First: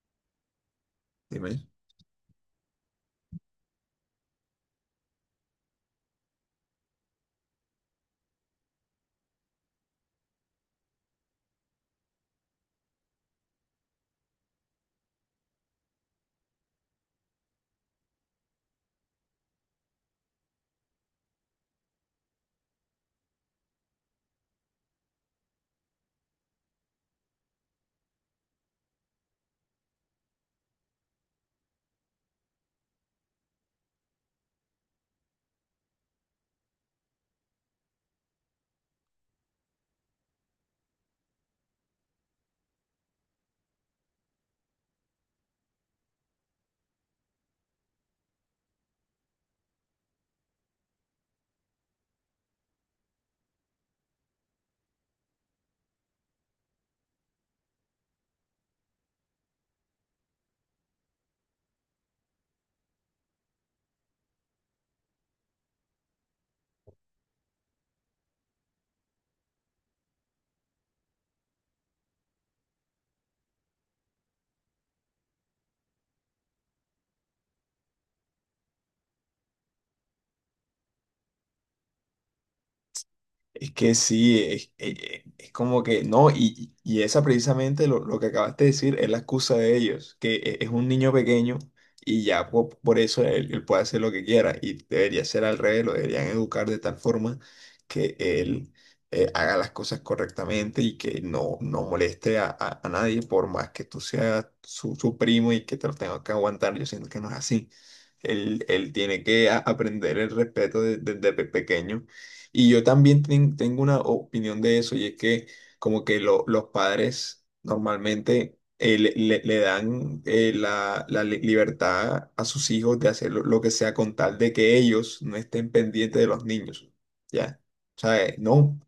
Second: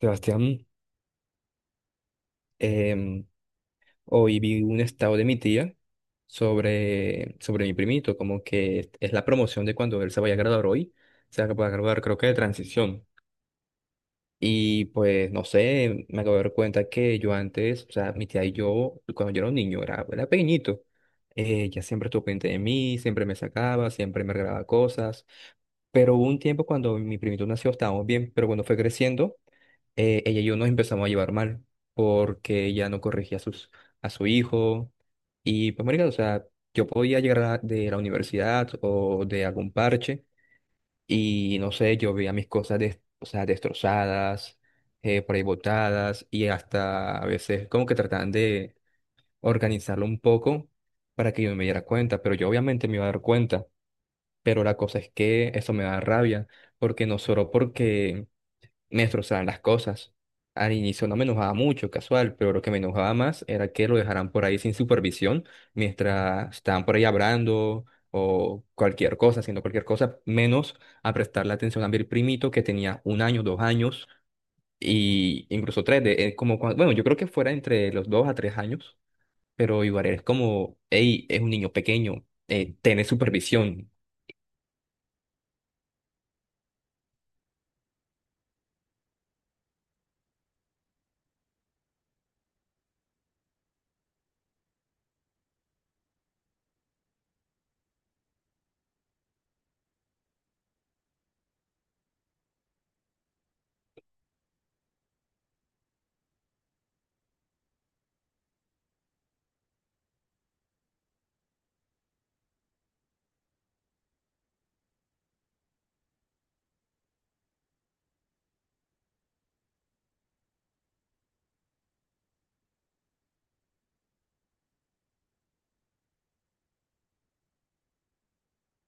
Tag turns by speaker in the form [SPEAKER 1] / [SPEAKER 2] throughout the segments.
[SPEAKER 1] Sebastián,
[SPEAKER 2] Dime.
[SPEAKER 1] em, hoy vi un estado de mi tía sobre mi primito, como que es la promoción de cuando él se vaya a graduar hoy, se va a graduar creo que de transición. Y pues no sé, me acabo de dar cuenta que yo antes, o sea, mi tía y yo, cuando yo era un niño, era pequeñito, ella siempre estuvo pendiente de mí, siempre me sacaba, siempre me regalaba cosas, pero hubo un tiempo cuando mi primito nació, estábamos bien, pero cuando fue creciendo ella y yo nos empezamos a llevar mal porque ella no corregía a su hijo. Y pues, marica, o sea, yo podía llegar de la universidad o de algún parche y no sé, yo veía mis cosas o sea, destrozadas, por ahí botadas y hasta a veces como que trataban de organizarlo un poco para que yo me diera cuenta, pero yo obviamente me iba a dar cuenta, pero la cosa es que eso me da rabia porque no solo porque me destrozaban las cosas. Al inicio no me enojaba mucho, casual, pero lo que me enojaba más era que lo dejaran por ahí sin supervisión mientras estaban por ahí hablando o cualquier cosa, haciendo cualquier cosa, menos a prestarle atención a mi primito que tenía 1 año, 2 años y incluso tres, bueno, yo creo que fuera entre los dos a tres años, pero igual es como, hey, es un niño pequeño, tiene
[SPEAKER 2] Es
[SPEAKER 1] supervisión.
[SPEAKER 2] que sí, es como que no, y esa precisamente lo que acabaste de decir es la excusa de ellos, que es un niño pequeño y eso él puede hacer lo que quiera y debería ser al revés, lo deberían educar de tal forma que él haga las cosas correctamente y que no moleste a, a nadie por más que tú seas su primo y que te lo tengas que aguantar. Yo siento que no es así. Él tiene que aprender el respeto desde pequeño. Y yo también tengo una opinión de eso, y es que como que los padres normalmente le dan libertad a sus hijos de hacer lo que sea con tal de que ellos no estén pendientes de los niños, ¿ya? O sea, no,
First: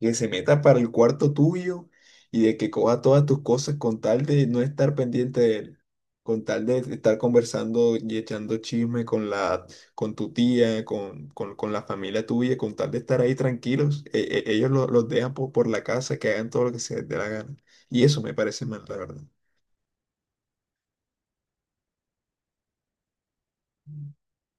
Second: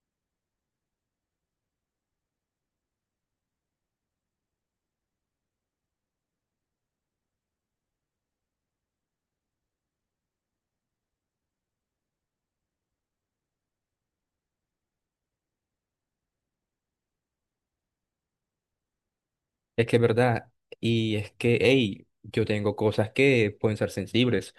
[SPEAKER 2] que se meta para el cuarto tuyo y de que coja todas tus cosas con tal de no estar pendiente de él, con tal de estar conversando y echando chisme con la con tu tía, con la familia tuya, con tal de estar ahí tranquilos, ellos los dejan por la casa, que hagan todo lo que se les dé la gana. Y eso me parece mal, la verdad.
[SPEAKER 1] Es que es verdad, y es que, hey, yo tengo cosas que pueden ser sensibles.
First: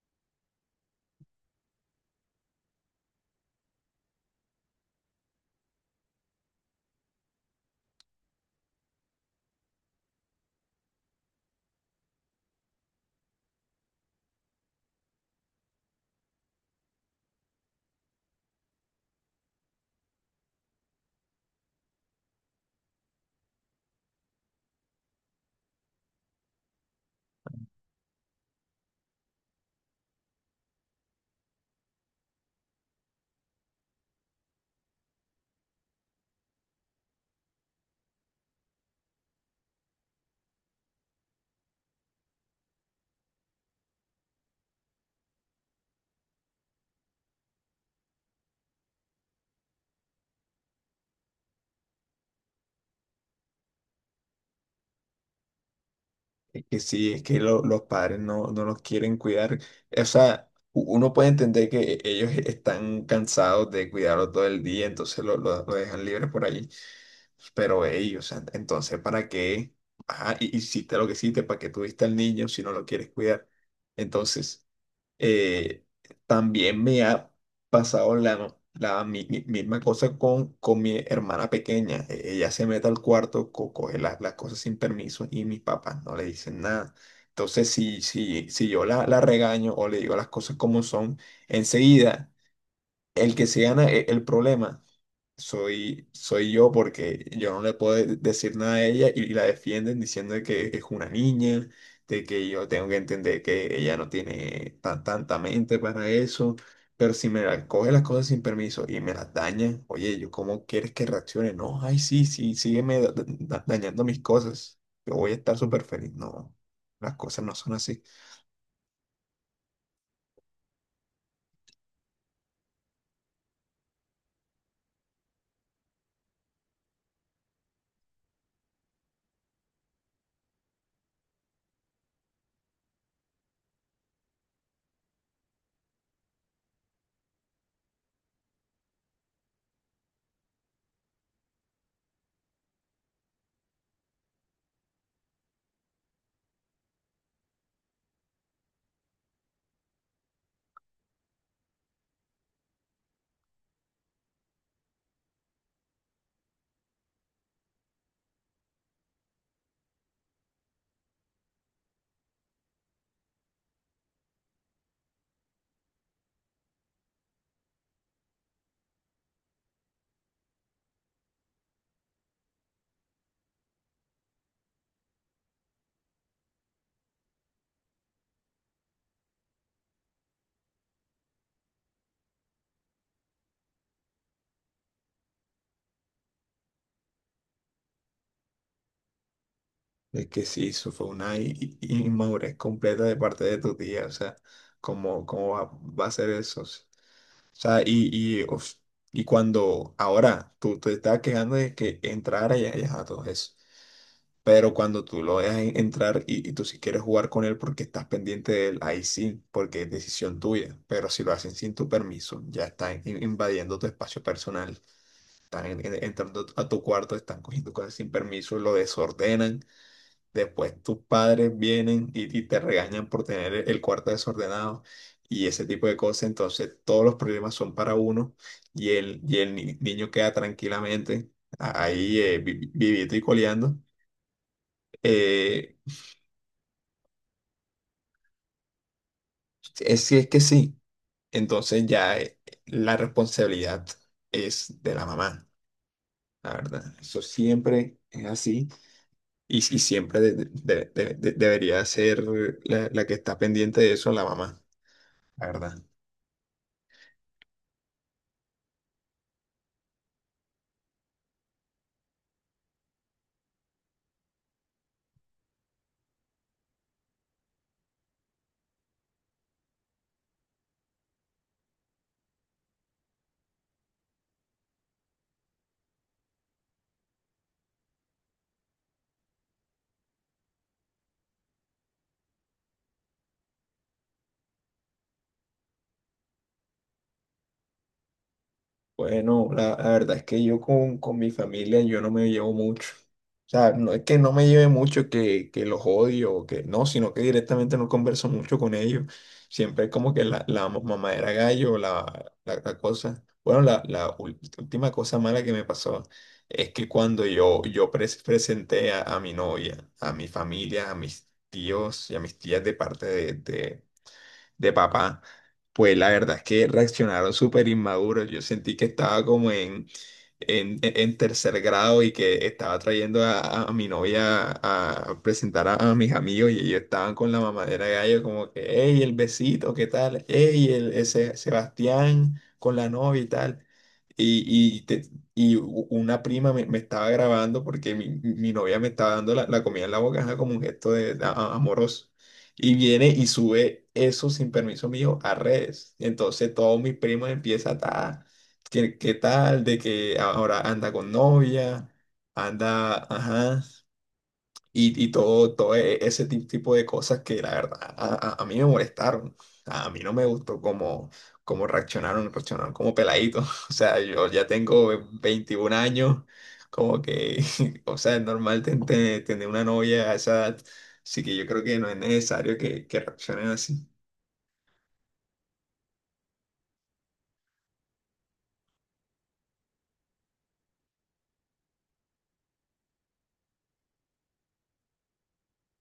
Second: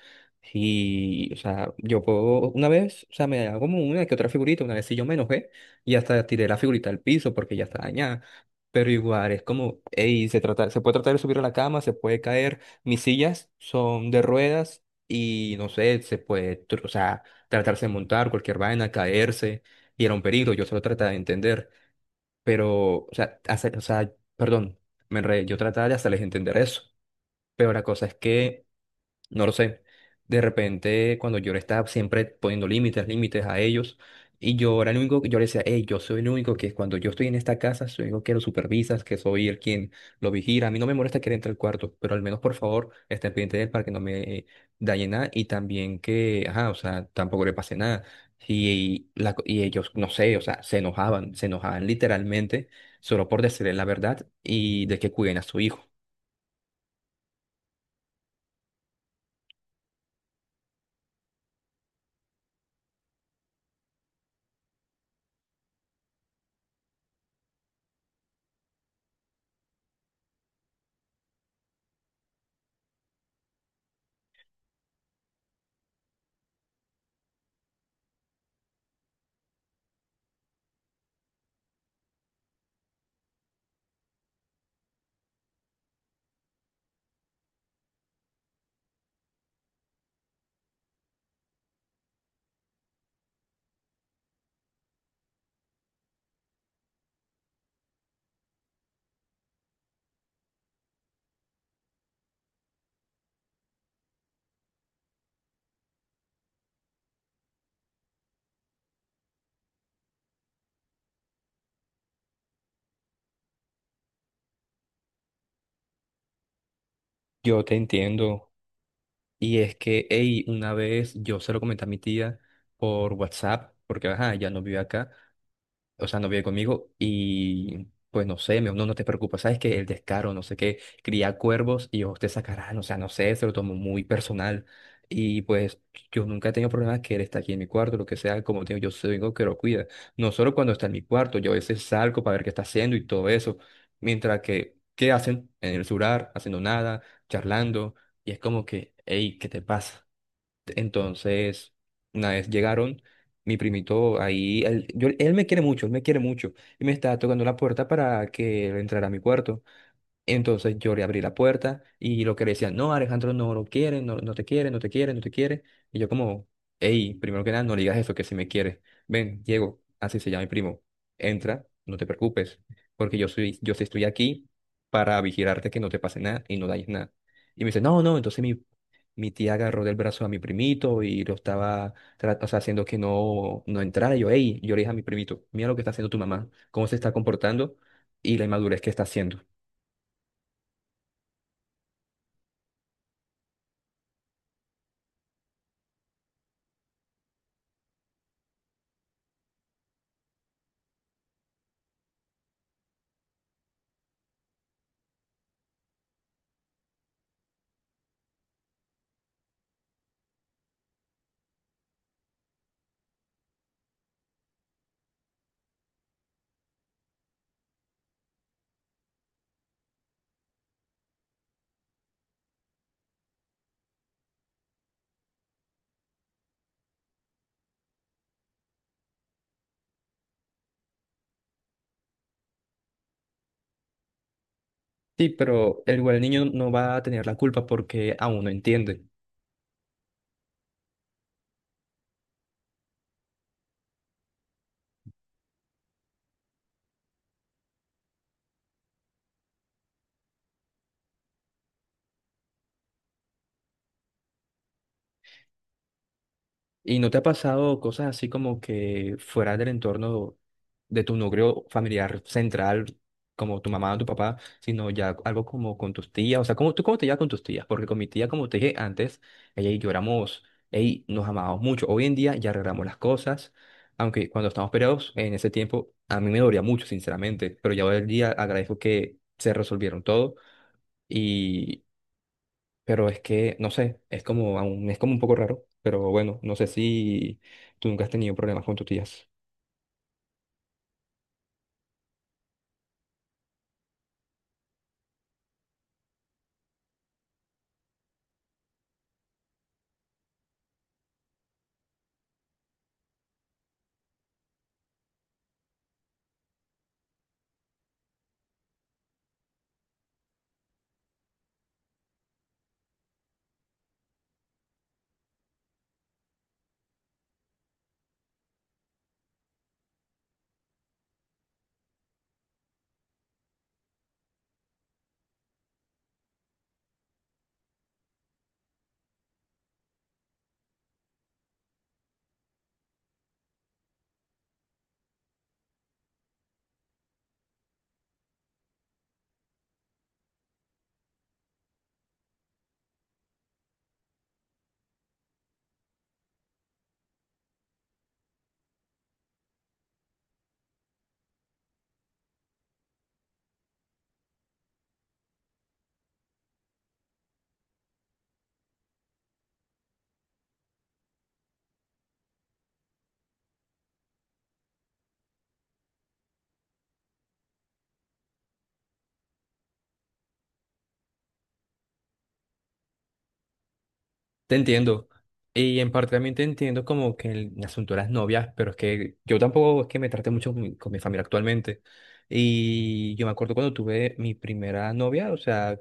[SPEAKER 1] Y, o sea, yo puedo, una vez, o sea, me hago como una que otra figurita, una vez sí yo me enojé y hasta tiré la figurita al piso porque ya está dañada. Pero igual, es como, hey, se puede tratar de subir a la cama, se puede caer. Mis sillas son de ruedas y, no sé, o sea, tratarse de montar cualquier vaina, caerse, y era un peligro, yo solo trataba de entender. Pero, o sea, o sea, perdón, me enredé, yo trataba de hacerles entender eso. Pero la cosa es que no lo sé. De repente, cuando yo le estaba siempre poniendo límites, límites a ellos, y yo era el único que yo le decía, hey, yo soy el único que cuando yo estoy en esta casa, soy el único que lo supervisas, que soy el quien lo vigila. A mí no me molesta que él entre al cuarto, pero al menos por favor, esté pendiente de él para que no me dañe nada y también que, ajá, o sea, tampoco le pase nada. Y ellos, no sé, o sea, se enojaban literalmente solo por decirle la verdad y de que cuiden a su hijo.
[SPEAKER 2] Es que sí, es que los padres no los quieren cuidar. O sea, uno puede entender que ellos están cansados de cuidarlos todo el día, entonces lo dejan libre por ahí. Pero ellos, entonces, ¿para qué? Ajá, hiciste lo que hiciste, ¿para qué tuviste al niño si no lo quieres cuidar? Entonces... Eh, también me ha pasado la misma cosa con mi hermana pequeña. Ella se mete al cuarto, coge las cosas sin permiso y mis papás no le dicen nada. Entonces, si yo la regaño o le digo las cosas como son, enseguida el que se gana el problema soy yo porque yo no le puedo decir nada a ella, y la defienden diciendo de que es una niña, de que yo tengo que entender que ella no tiene tanta mente para eso. Pero si me la coge las cosas sin permiso y me las daña, oye, ¿yo cómo quieres que reaccione? No, ay, sí, sí, sígueme dañando mis cosas. Yo voy a estar súper feliz. No, las cosas no
[SPEAKER 1] Yo
[SPEAKER 2] son
[SPEAKER 1] te
[SPEAKER 2] así.
[SPEAKER 1] entiendo. Y es que, hey, una vez yo se lo comenté a mi tía por WhatsApp, porque ajá, ya no vive acá, o sea, no vive conmigo y pues no sé, me dijo, no, no te preocupes, sabes que el descaro, no sé qué, cría cuervos y os te sacarán, o sea, no sé, se lo tomo muy personal y pues yo nunca he tenido problemas que él está aquí en mi cuarto, lo que sea, como te digo, yo soy el que lo cuida, no solo cuando está en mi cuarto, yo a veces salgo para ver qué está haciendo y todo eso, mientras que, ¿qué hacen? En el celular, haciendo nada, charlando y es como que, hey, ¿qué te pasa? Entonces, una vez llegaron, mi primito ahí, él, él me quiere mucho, él me quiere mucho, y me estaba tocando la puerta para que él entrara a mi cuarto. Entonces yo le abrí la puerta y lo que le decían, no, Alejandro no lo quiere, no, no te quiere, no te quiere, no te quiere. Y yo como, hey, primero que nada, no le digas eso, que si me quiere. Ven, Diego, así se llama mi primo. Entra, no te preocupes, porque yo soy, yo sí estoy aquí para vigilarte que no te pase nada y no dañes nada. Y me dice, no, no, entonces mi tía agarró del brazo a mi primito y lo estaba o sea, haciendo que no, no entrara. Y yo, hey, yo le dije a mi primito, mira lo que está haciendo tu mamá, cómo se está comportando y la inmadurez que está haciendo.
[SPEAKER 2] Es que sí, eso fue una inmadurez completa de parte de tu tía, o sea, cómo va a ser eso? O sea, y, uf, y cuando ahora tú te estás quejando de que entrara y ajá, todo eso, pero cuando tú lo dejas entrar y tú si quieres jugar con él porque estás pendiente de él, ahí sí, porque es decisión tuya, pero si lo hacen sin tu permiso, ya están invadiendo tu espacio personal, están entrando a tu cuarto, están cogiendo cosas sin permiso, lo desordenan. Después tus padres vienen y te regañan por tener el cuarto desordenado y ese tipo de cosas. Entonces todos los problemas son para uno y el niño queda tranquilamente ahí vivito y coleando.
[SPEAKER 1] Sí,
[SPEAKER 2] Eh,
[SPEAKER 1] pero igual el niño no va a tener la culpa porque aún no entiende.
[SPEAKER 2] es, si es que sí. Entonces ya la responsabilidad es de la mamá, la verdad. Eso siempre es así y siempre debería ser la que está pendiente de eso, la mamá, la verdad.
[SPEAKER 1] ¿Y no te ha pasado cosas así como que fuera del entorno de tu núcleo familiar central, como tu mamá o tu papá, sino ya algo como con tus tías? O sea, ¿Tú cómo te llevas con tus tías? Porque con mi tía, como te dije antes, ella y yo ey, nos amábamos mucho. Hoy en día ya arreglamos las cosas, aunque cuando estamos peleados en ese tiempo a mí me dolía mucho, sinceramente, pero ya hoy en día agradezco que se resolvieron todo. Y Pero es que, no sé, es como, es como un poco raro, pero bueno, no sé si tú nunca has tenido problemas con tus tías.
[SPEAKER 2] Bueno, la verdad es que yo con mi familia yo no me llevo mucho. O sea, no es que no me lleve mucho, que los odio, o que no, sino que directamente no converso mucho con ellos. Siempre es como que la mamadera gallo, la cosa. Bueno, la última cosa mala que me pasó es que cuando yo presenté a mi novia, a mi familia, a mis tíos y a mis tías de parte de, de papá, pues la verdad es que reaccionaron súper inmaduros. Yo sentí que estaba como en tercer grado y que estaba trayendo a mi novia a, presentar a mis amigos, y ellos estaban con la mamadera de gallo como que, hey, el besito, ¿qué tal? Hey, el, ese Sebastián con la novia y tal. Y, y, te- y una prima me estaba grabando porque mi novia me estaba dando la comida en la boca, ajá, como un gesto amoroso, y viene y sube eso sin permiso mío a redes. Y entonces todos mis primos empiezan a, ¿qué, qué tal? De que ahora anda con novia, anda, ajá, y todo, todo ese tipo de cosas que la verdad a, a mí me molestaron. A mí no me gustó cómo, cómo reaccionaron, reaccionaron como peladitos. O sea, yo ya tengo 21 años, como que, o sea, es normal tener una novia a esa edad. Así que yo creo que no es necesario que reaccionen así.
[SPEAKER 1] Te entiendo. Y en parte también te entiendo como que el asunto de las novias, pero es que yo tampoco es que me trate mucho con mi familia actualmente. Y yo me acuerdo cuando tuve mi primera novia, o sea,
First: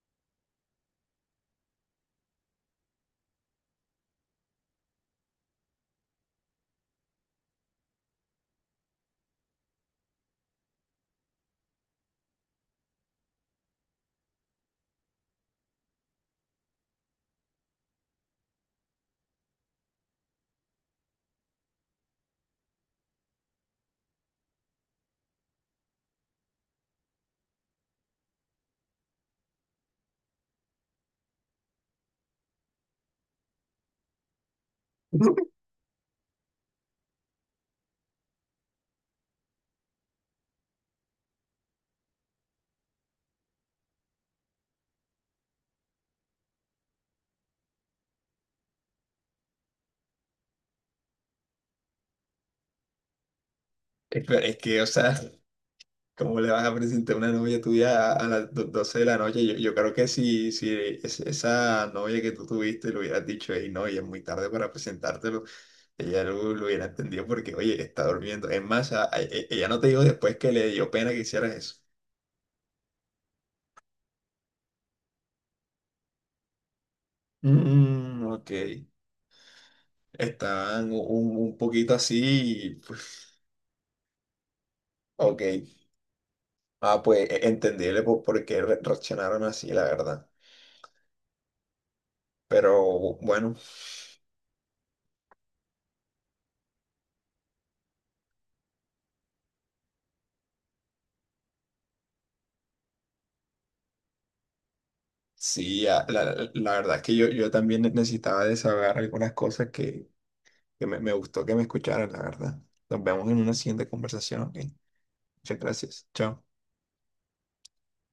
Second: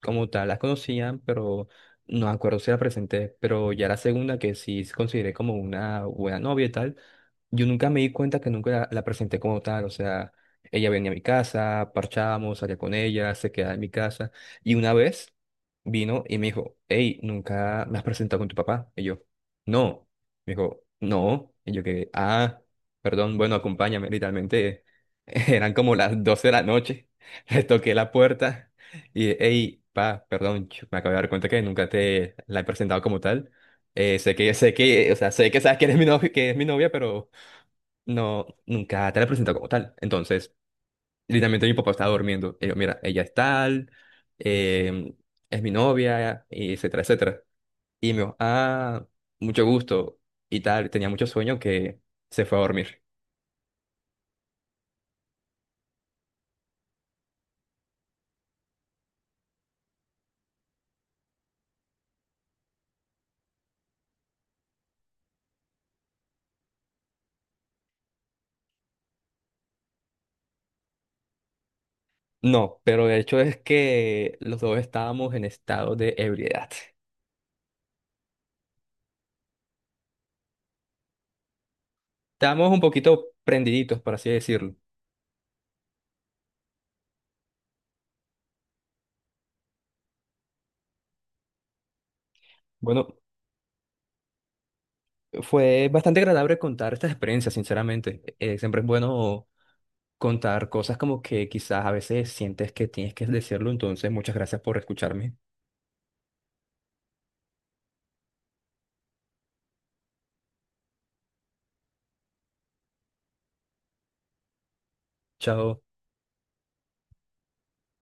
[SPEAKER 1] como tal, las conocían, pero no me acuerdo si la presenté, pero ya la segunda que sí consideré como una buena novia y tal, yo nunca me di cuenta que nunca la presenté como tal, o sea, ella venía a mi casa, parchábamos, salía con ella, se quedaba en mi casa. Y una vez vino y me dijo, hey, ¿nunca me has presentado con tu papá? Y yo, no. Me dijo, no. Y yo que, ah, perdón, bueno, acompáñame. Literalmente eran como las 12 de la noche. Le toqué la puerta y, hey, perdón, me acabo de dar cuenta que nunca te la he presentado como tal. Sé que, o sea, sé que sabes que eres mi novia, que es mi novia, pero no, nunca te la he presentado como tal. Entonces, literalmente mi papá estaba durmiendo. Y yo, mira, ella es tal, eh, es mi novia, y etcétera, etcétera. Y me dijo, ah, mucho gusto y tal. Tenía mucho sueño que se fue a dormir.
[SPEAKER 2] Pero es que, o sea, ¿cómo le vas a presentar una novia tuya a, a las 12 de la noche? Yo creo que si esa novia que tú tuviste le hubieras dicho, hey, no, y es muy tarde para presentártelo, ella lo hubiera entendido porque, oye, está durmiendo. Es más, ella no te dijo después que le dio pena que hicieras eso.
[SPEAKER 1] No, pero de hecho es que los dos estábamos en estado de ebriedad.
[SPEAKER 2] Mm, ok. Estaban un poquito así, y,
[SPEAKER 1] Estábamos un
[SPEAKER 2] pues,
[SPEAKER 1] poquito prendiditos, por así decirlo.
[SPEAKER 2] ok. Ah, pues entendible por qué reaccionaron así, la verdad. Pero
[SPEAKER 1] Bueno,
[SPEAKER 2] bueno.
[SPEAKER 1] fue bastante agradable contar estas experiencias, sinceramente. Siempre es bueno contar cosas como que quizás a veces sientes que tienes que decirlo, entonces muchas gracias por escucharme.
[SPEAKER 2] Sí, la verdad es que yo también necesitaba desahogar algunas cosas que me gustó que me escucharan, la verdad. Nos vemos en una siguiente conversación, ¿ok? Muchas
[SPEAKER 1] Chao.
[SPEAKER 2] gracias. Chao.